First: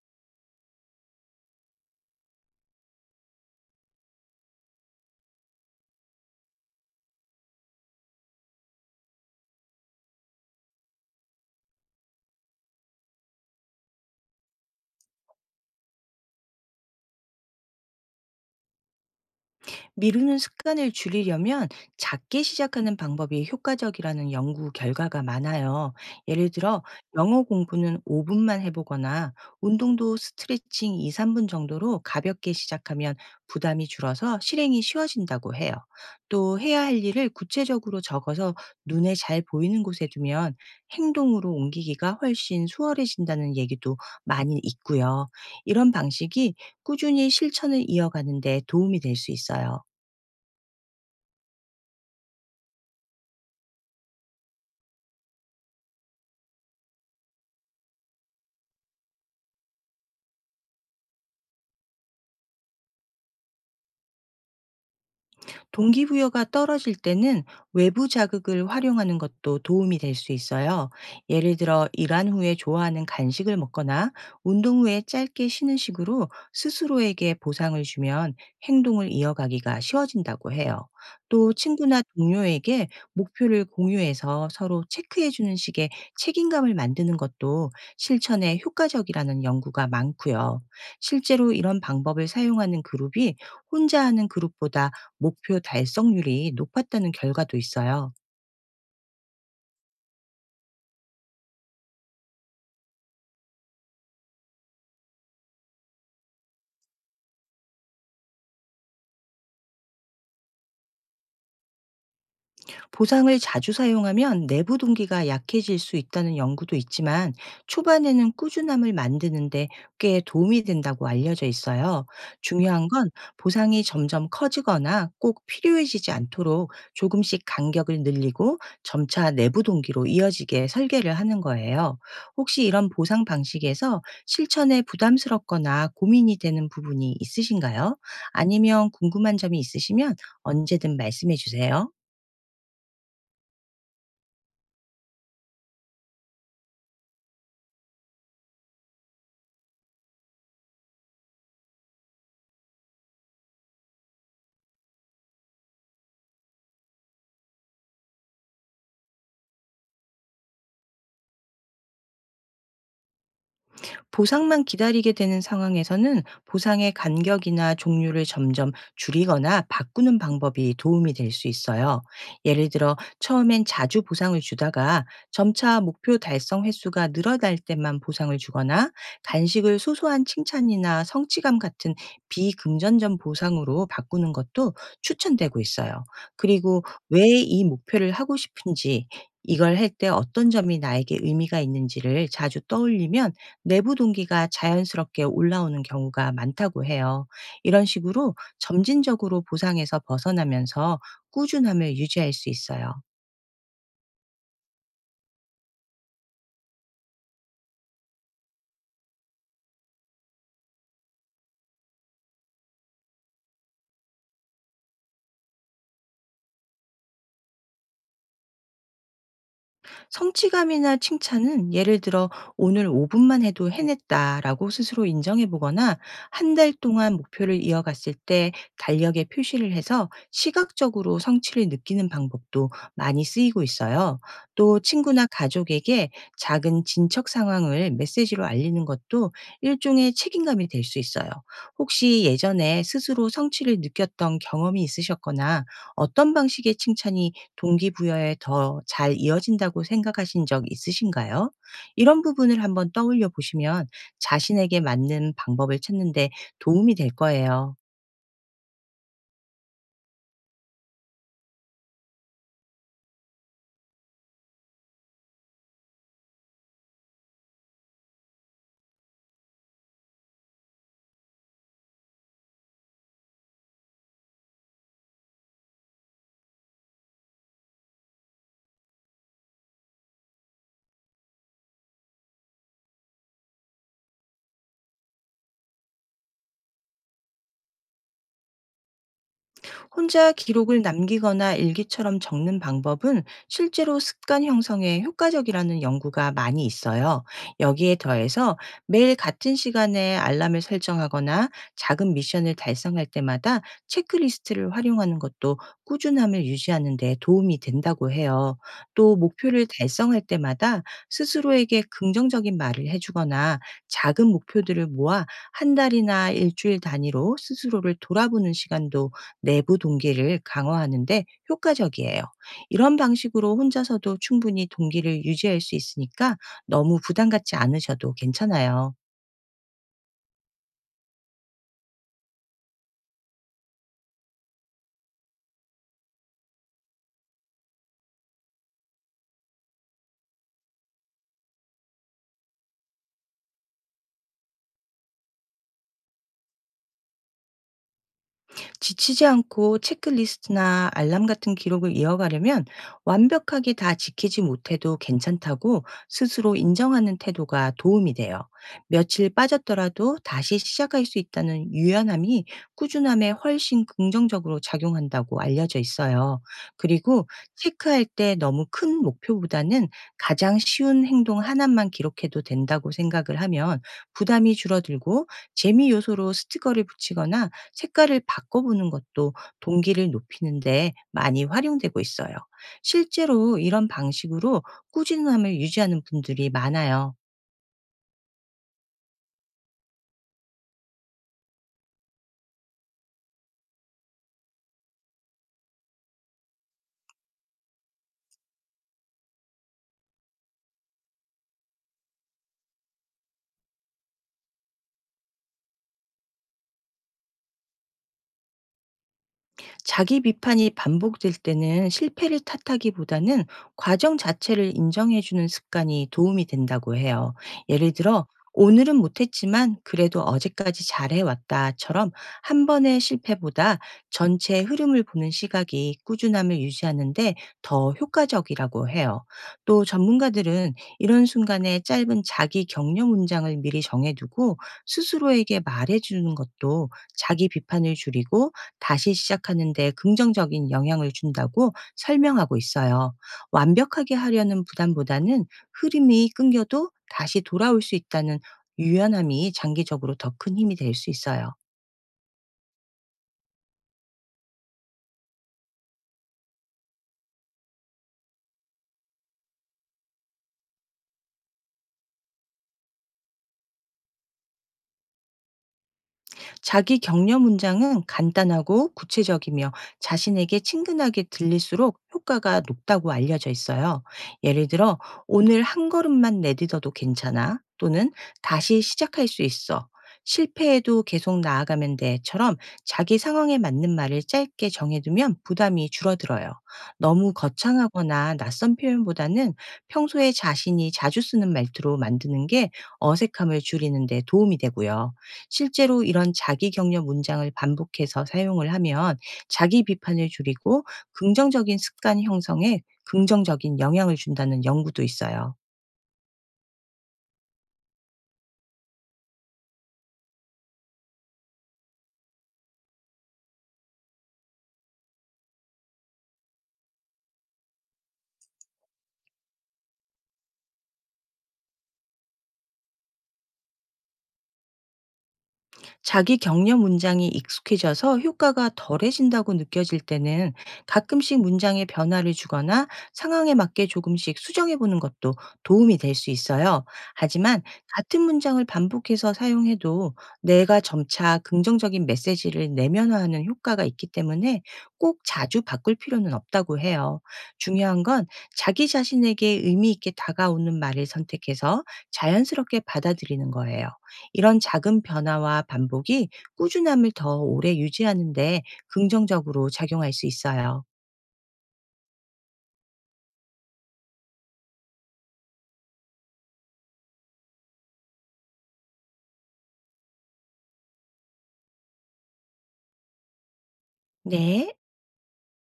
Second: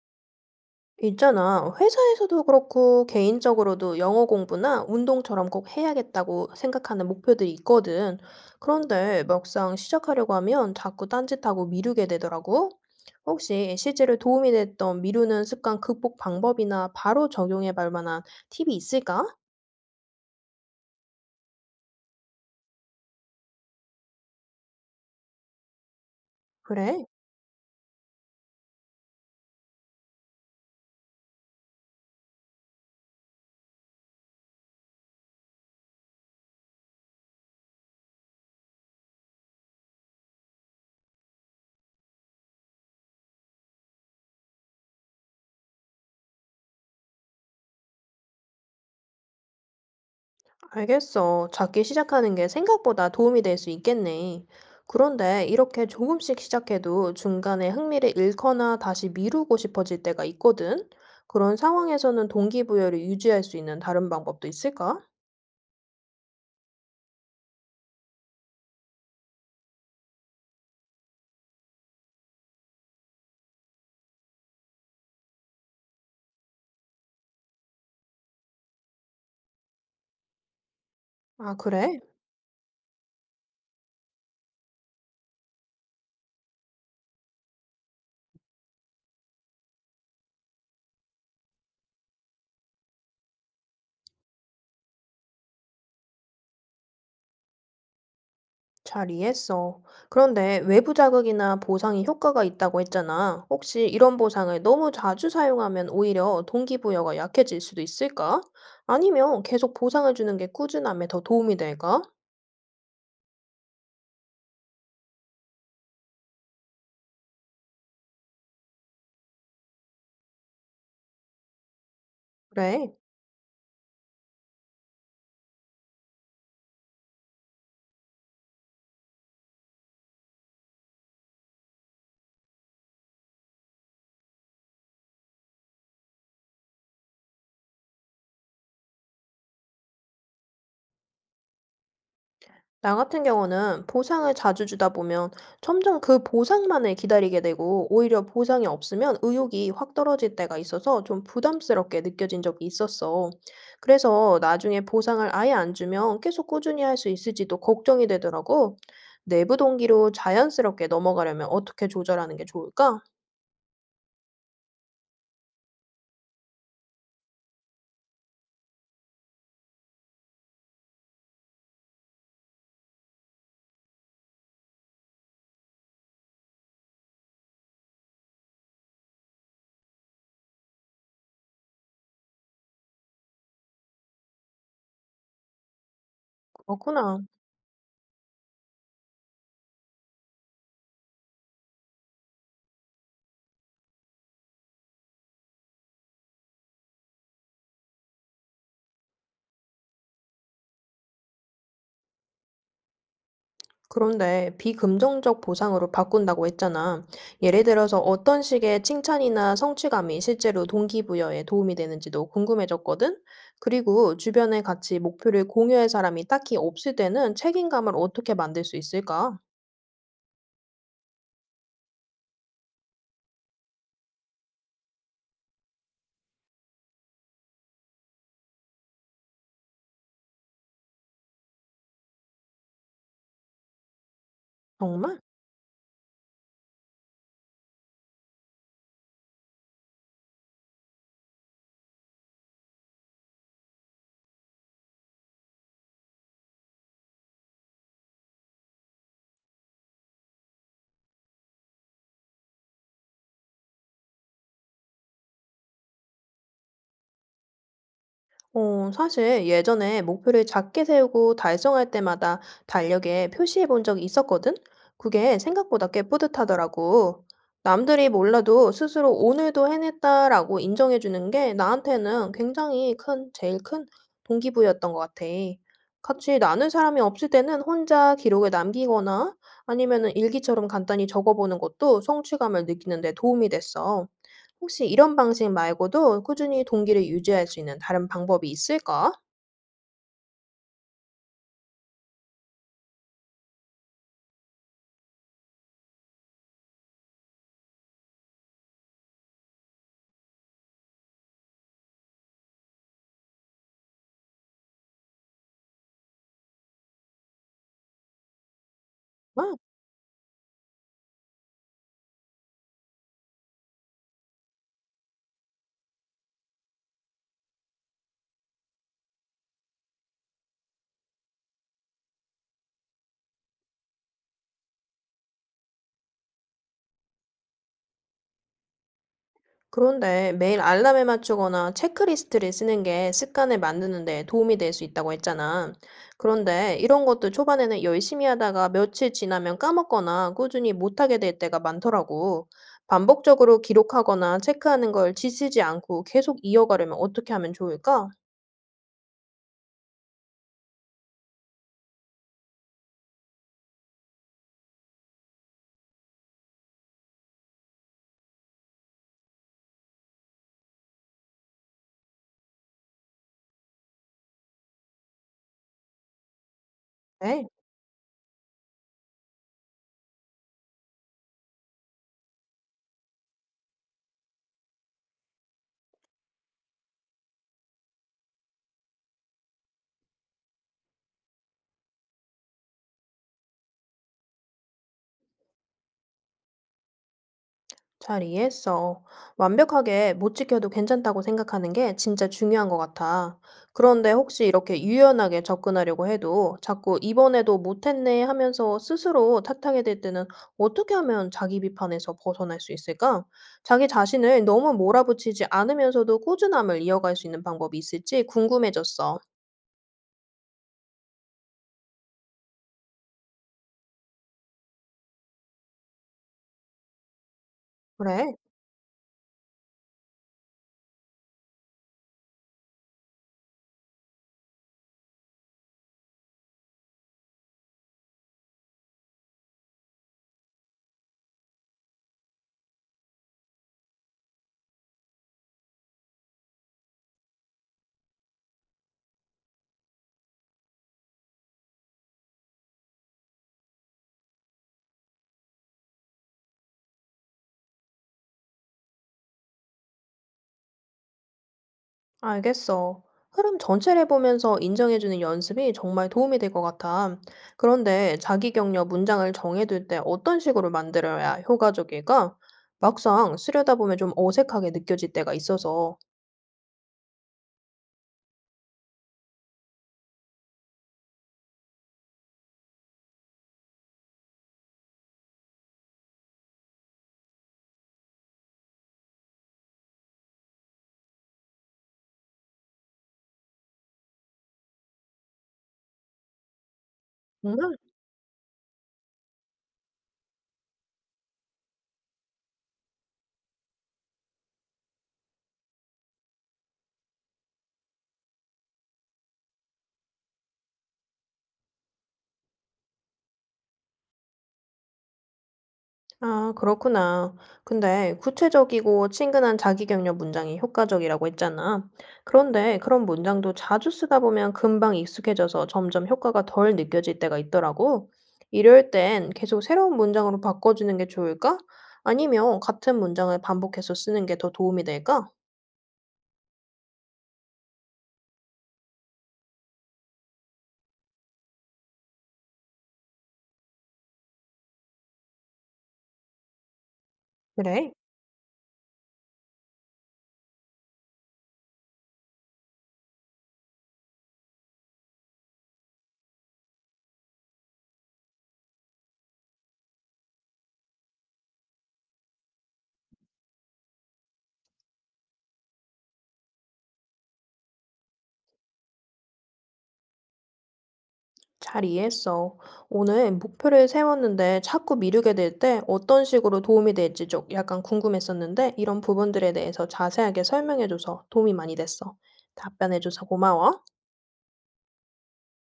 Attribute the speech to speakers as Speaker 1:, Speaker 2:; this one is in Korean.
Speaker 1: 있잖아. 회사에서도 그렇고 개인적으로도 영어 공부나 운동처럼 꼭 해야겠다고 생각하는 목표들이 있거든. 그런데 막상 시작하려고 하면 자꾸 딴짓하고 미루게 되더라고. 혹시 실제로 도움이 됐던 미루는 습관 극복 방법이나 바로 적용해 볼 만한 팁이 있을까?
Speaker 2: 미루는 습관을 줄이려면 작게 시작하는 방법이 효과적이라는 연구 결과가 많아요. 예를 들어,
Speaker 1: 그래.
Speaker 2: 영어 공부는 5분만 해보거나, 운동도 스트레칭 2, 3분 정도로 가볍게 시작하면 부담이 줄어서 실행이 쉬워진다고 해요. 또 해야 할 일을 구체적으로 적어서 눈에 잘 보이는 곳에 두면 행동으로 옮기기가 훨씬 수월해진다는 얘기도 많이 있고요. 이런 방식이 꾸준히 실천을 이어가는데 도움이 될 수 있어요.
Speaker 1: 알겠어. 작게 시작하는 게 생각보다 도움이 될 수 있겠네. 그런데 이렇게 조금씩 시작해도 중간에 흥미를 잃거나 다시 미루고 싶어질 때가 있거든. 그런 상황에서는 동기부여를 유지할 수 있는 다른 방법도 있을까?
Speaker 2: 동기부여가 떨어질 때는 외부 자극을 활용하는 것도 도움이 될 수 있어요. 예를 들어 일한 후에 좋아하는 간식을 먹거나 운동 후에 짧게 쉬는 식으로 스스로에게 보상을 주면 행동을 이어가기가 쉬워진다고 해요. 또
Speaker 1: 아, 그래?
Speaker 2: 친구나 동료에게 목표를 공유해서 서로 체크해주는 식의 책임감을 만드는 것도 실천에 효과적이라는 연구가 많고요. 실제로 이런 방법을 사용하는 그룹이 혼자 하는 그룹보다 목표 달성률이 높았다는 결과도 있어요.
Speaker 1: 잘 이해했어. 그런데 외부 자극이나 보상이 효과가 있다고 했잖아. 혹시 이런 보상을 너무 자주 사용하면 오히려 동기부여가 약해질 수도 있을까? 아니면 계속 보상을 주는 게 꾸준함에 더 도움이 될까?
Speaker 2: 보상을 자주 사용하면 내부 동기가 약해질 수 있다는 연구도 있지만 초반에는 꾸준함을 만드는데 꽤 도움이 된다고 알려져 있어요. 중요한
Speaker 1: 그래.
Speaker 2: 건 보상이 점점 커지거나 꼭 필요해지지 않도록 조금씩 간격을 늘리고 점차 내부 동기로 이어지게 설계를 하는 거예요. 혹시 이런 보상 방식에서 실천에 부담스럽거나 고민이 되는 부분이 있으신가요? 아니면 궁금한 점이 있으시면 언제든 말씀해 주세요.
Speaker 1: 나 같은 경우는 보상을 자주 주다 보면 점점 그 보상만을 기다리게 되고 오히려 보상이 없으면 의욕이 확 떨어질 때가 있어서 좀 부담스럽게 느껴진 적이 있었어. 그래서 나중에 보상을 아예 안 주면 계속 꾸준히 할 수 있을지도 걱정이 되더라고. 내부 동기로 자연스럽게 넘어가려면 어떻게 조절하는 게 좋을까?
Speaker 2: 보상만 기다리게 되는 상황에서는 보상의 간격이나 종류를 점점 줄이거나 바꾸는 방법이 도움이 될 수 있어요. 예를 들어 처음엔 자주 보상을 주다가 점차 목표 달성 횟수가 늘어날 때만 보상을 주거나 간식을 소소한 칭찬이나 성취감 같은 비금전적 보상으로 바꾸는 것도 추천되고 있어요. 그리고 왜
Speaker 1: 그렇구나.
Speaker 2: 이 목표를 하고 싶은지, 이걸 할 때 어떤 점이 나에게 의미가 있는지를 자주 떠올리면 내부 동기가 자연스럽게 올라오는 경우가 많다고 해요. 이런 식으로 점진적으로 보상에서 벗어나면서 꾸준함을 유지할 수 있어요.
Speaker 1: 그런데 비금정적 보상으로 바꾼다고 했잖아. 예를 들어서 어떤 식의 칭찬이나 성취감이 실제로 동기부여에 도움이 되는지도 궁금해졌거든? 그리고 주변에 같이 목표를 공유할 사람이 딱히 없을 때는 책임감을 어떻게 만들 수 있을까?
Speaker 2: 성취감이나 칭찬은, 예를 들어 "오늘 5 분만 해도 해냈다."라고 스스로 인정해 보거나 한 달 동안 목표를 이어갔을 때 달력에 표시를 해서 시각적으로 성취를 느끼는 방법도 많이 쓰이고 있어요. 또
Speaker 1: 정말?
Speaker 2: 친구나 가족에게 작은 진척 상황을 메시지로 알리는 것도 일종의 책임감이 될 수 있어요. 혹시 예전에 스스로 성취를 느꼈던 경험이 있으셨거나 어떤 방식의 칭찬이 동기부여에 더 잘 이어진다고 생각하신 적 있으신가요? 이런 부분을 한번 떠올려 보시면 자신에게 맞는 방법을 찾는 데 도움이 될 거예요.
Speaker 1: 어, 사실 예전에 목표를 작게 세우고 달성할 때마다 달력에 표시해 본 적이 있었거든? 그게 생각보다 꽤 뿌듯하더라고. 남들이 몰라도 스스로 오늘도 해냈다라고 인정해 주는 게 나한테는 굉장히 큰, 제일 큰 동기부여였던 것 같아. 같이 나눌 사람이 없을 때는 혼자 기록을 남기거나 아니면은 일기처럼 간단히 적어보는 것도 성취감을 느끼는 데 도움이 됐어. 혹시 이런 방식 말고도 꾸준히 동기를 유지할 수 있는 다른 방법이 있을까?
Speaker 2: 혼자 기록을 남기거나 일기처럼 적는 방법은 실제로 습관 형성에 효과적이라는 연구가 많이 있어요. 여기에 더해서 매일 같은 시간에 알람을 설정하거나 작은 미션을 달성할 때마다 체크리스트를 활용하는 것도 꾸준함을 유지하는 데 도움이 된다고 해요. 또
Speaker 1: 아,
Speaker 2: 목표를 달성할 때마다 스스로에게 긍정적인 말을 해주거나 작은 목표들을 모아 한 달이나 일주일 단위로 스스로를 돌아보는 시간도 내부 동기를 강화하는 데 효과적이에요. 이런 방식으로 혼자서도 충분히 동기를 유지할 수 있으니까 너무 부담 갖지 않으셔도 괜찮아요.
Speaker 1: 그런데 매일 알람에 맞추거나 체크리스트를 쓰는 게 습관을 만드는 데 도움이 될 수 있다고 했잖아. 그런데 이런 것도 초반에는 열심히 하다가 며칠 지나면 까먹거나 꾸준히 못하게 될 때가 많더라고. 반복적으로 기록하거나 체크하는 걸 지치지 않고 계속 이어가려면 어떻게 하면 좋을까?
Speaker 2: 지치지 않고 체크리스트나 알람 같은 기록을 이어가려면 완벽하게 다 지키지 못해도 괜찮다고 스스로 인정하는 태도가 도움이 돼요. 며칠 빠졌더라도 다시 시작할 수 있다는 유연함이 꾸준함에 훨씬 긍정적으로 작용한다고 알려져 있어요. 그리고
Speaker 1: 네.
Speaker 2: 체크할 때 너무 큰 목표보다는 가장 쉬운 행동 하나만 기록해도 된다고 생각을 하면 부담이 줄어들고, 재미 요소로 스티커를 붙이거나 색깔을 바꿔보는 것도 동기를 높이는데 많이 활용되고 있어요. 실제로 이런 방식으로 꾸준함을 유지하는 분들이 많아요.
Speaker 1: 잘 이해했어. 완벽하게 못 지켜도 괜찮다고 생각하는 게 진짜 중요한 것 같아. 그런데 혹시 이렇게 유연하게 접근하려고 해도 자꾸 이번에도 못했네 하면서 스스로 탓하게 될 때는 어떻게 하면 자기 비판에서 벗어날 수 있을까? 자기 자신을 너무 몰아붙이지 않으면서도 꾸준함을 이어갈 수 있는 방법이 있을지 궁금해졌어.
Speaker 2: 자기 비판이 반복될 때는 실패를 탓하기보다는 과정 자체를 인정해 주는 습관이 도움이 된다고 해요. 예를 들어
Speaker 1: 그래.
Speaker 2: "오늘은 못했지만 그래도 어제까지 잘해왔다처럼 한 번의 실패보다 전체 흐름을 보는 시각이 꾸준함을 유지하는데 더 효과적이라고 해요. 또 전문가들은 이런 순간에 짧은 자기 격려 문장을 미리 정해두고 스스로에게 말해주는 것도 자기 비판을 줄이고 다시 시작하는 데 긍정적인 영향을 준다고 설명하고 있어요. 완벽하게 하려는 부담보다는 흐름이 끊겨도 다시 돌아올 수 있다는 유연함이 장기적으로 더 큰 힘이 될 수 있어요.
Speaker 1: 알겠어. 흐름 전체를 보면서 인정해주는 연습이 정말 도움이 될 것 같아. 그런데 자기 격려 문장을 정해둘 때 어떤 식으로 만들어야 효과적일까? 막상 쓰려다 보면 좀 어색하게 느껴질 때가 있어서.
Speaker 2: 자기 격려 문장은 간단하고 구체적이며 자신에게 친근하게 들릴수록 효과가 높다고 알려져 있어요. 예를 들어, "오늘 한 걸음만 내딛어도 괜찮아." 또는 "다시 시작할 수 있어. 실패해도 계속 나아가면 돼처럼 자기 상황에 맞는 말을 짧게 정해두면 부담이 줄어들어요. 너무
Speaker 1: 음,
Speaker 2: 거창하거나 낯선 표현보다는 평소에 자신이 자주 쓰는 말투로 만드는 게 어색함을 줄이는 데 도움이 되고요. 실제로 이런 자기 격려 문장을 반복해서 사용을 하면 자기 비판을 줄이고 긍정적인 습관 형성에 긍정적인 영향을 준다는 연구도 있어요.
Speaker 1: 아, 그렇구나. 근데 구체적이고 친근한 자기격려 문장이 효과적이라고 했잖아. 그런데 그런 문장도 자주 쓰다 보면 금방 익숙해져서 점점 효과가 덜 느껴질 때가 있더라고. 이럴 땐 계속 새로운 문장으로 바꿔주는 게 좋을까? 아니면 같은 문장을 반복해서 쓰는 게 더 도움이 될까?
Speaker 2: 자기 격려 문장이 익숙해져서 효과가 덜해진다고 느껴질 때는 가끔씩 문장에 변화를 주거나 상황에 맞게 조금씩 수정해 보는 것도 도움이 될 수 있어요. 하지만
Speaker 1: 그래.
Speaker 2: 같은 문장을 반복해서 사용해도 내가 점차 긍정적인 메시지를 내면화하는 효과가 있기 때문에 꼭 자주 바꿀 필요는 없다고 해요. 중요한 건 자기 자신에게 의미 있게 다가오는 말을 선택해서 자연스럽게 받아들이는 거예요. 이런 작은 변화와 반복이 꾸준함을 더 오래 유지하는 데 긍정적으로 작용할 수 있어요.
Speaker 1: 잘 이해했어. 오늘 목표를 세웠는데 자꾸 미루게 될 때 어떤 식으로 도움이 될지 좀 약간 궁금했었는데 이런 부분들에 대해서 자세하게 설명해줘서 도움이 많이 됐어. 답변해줘서 고마워.
Speaker 2: 네.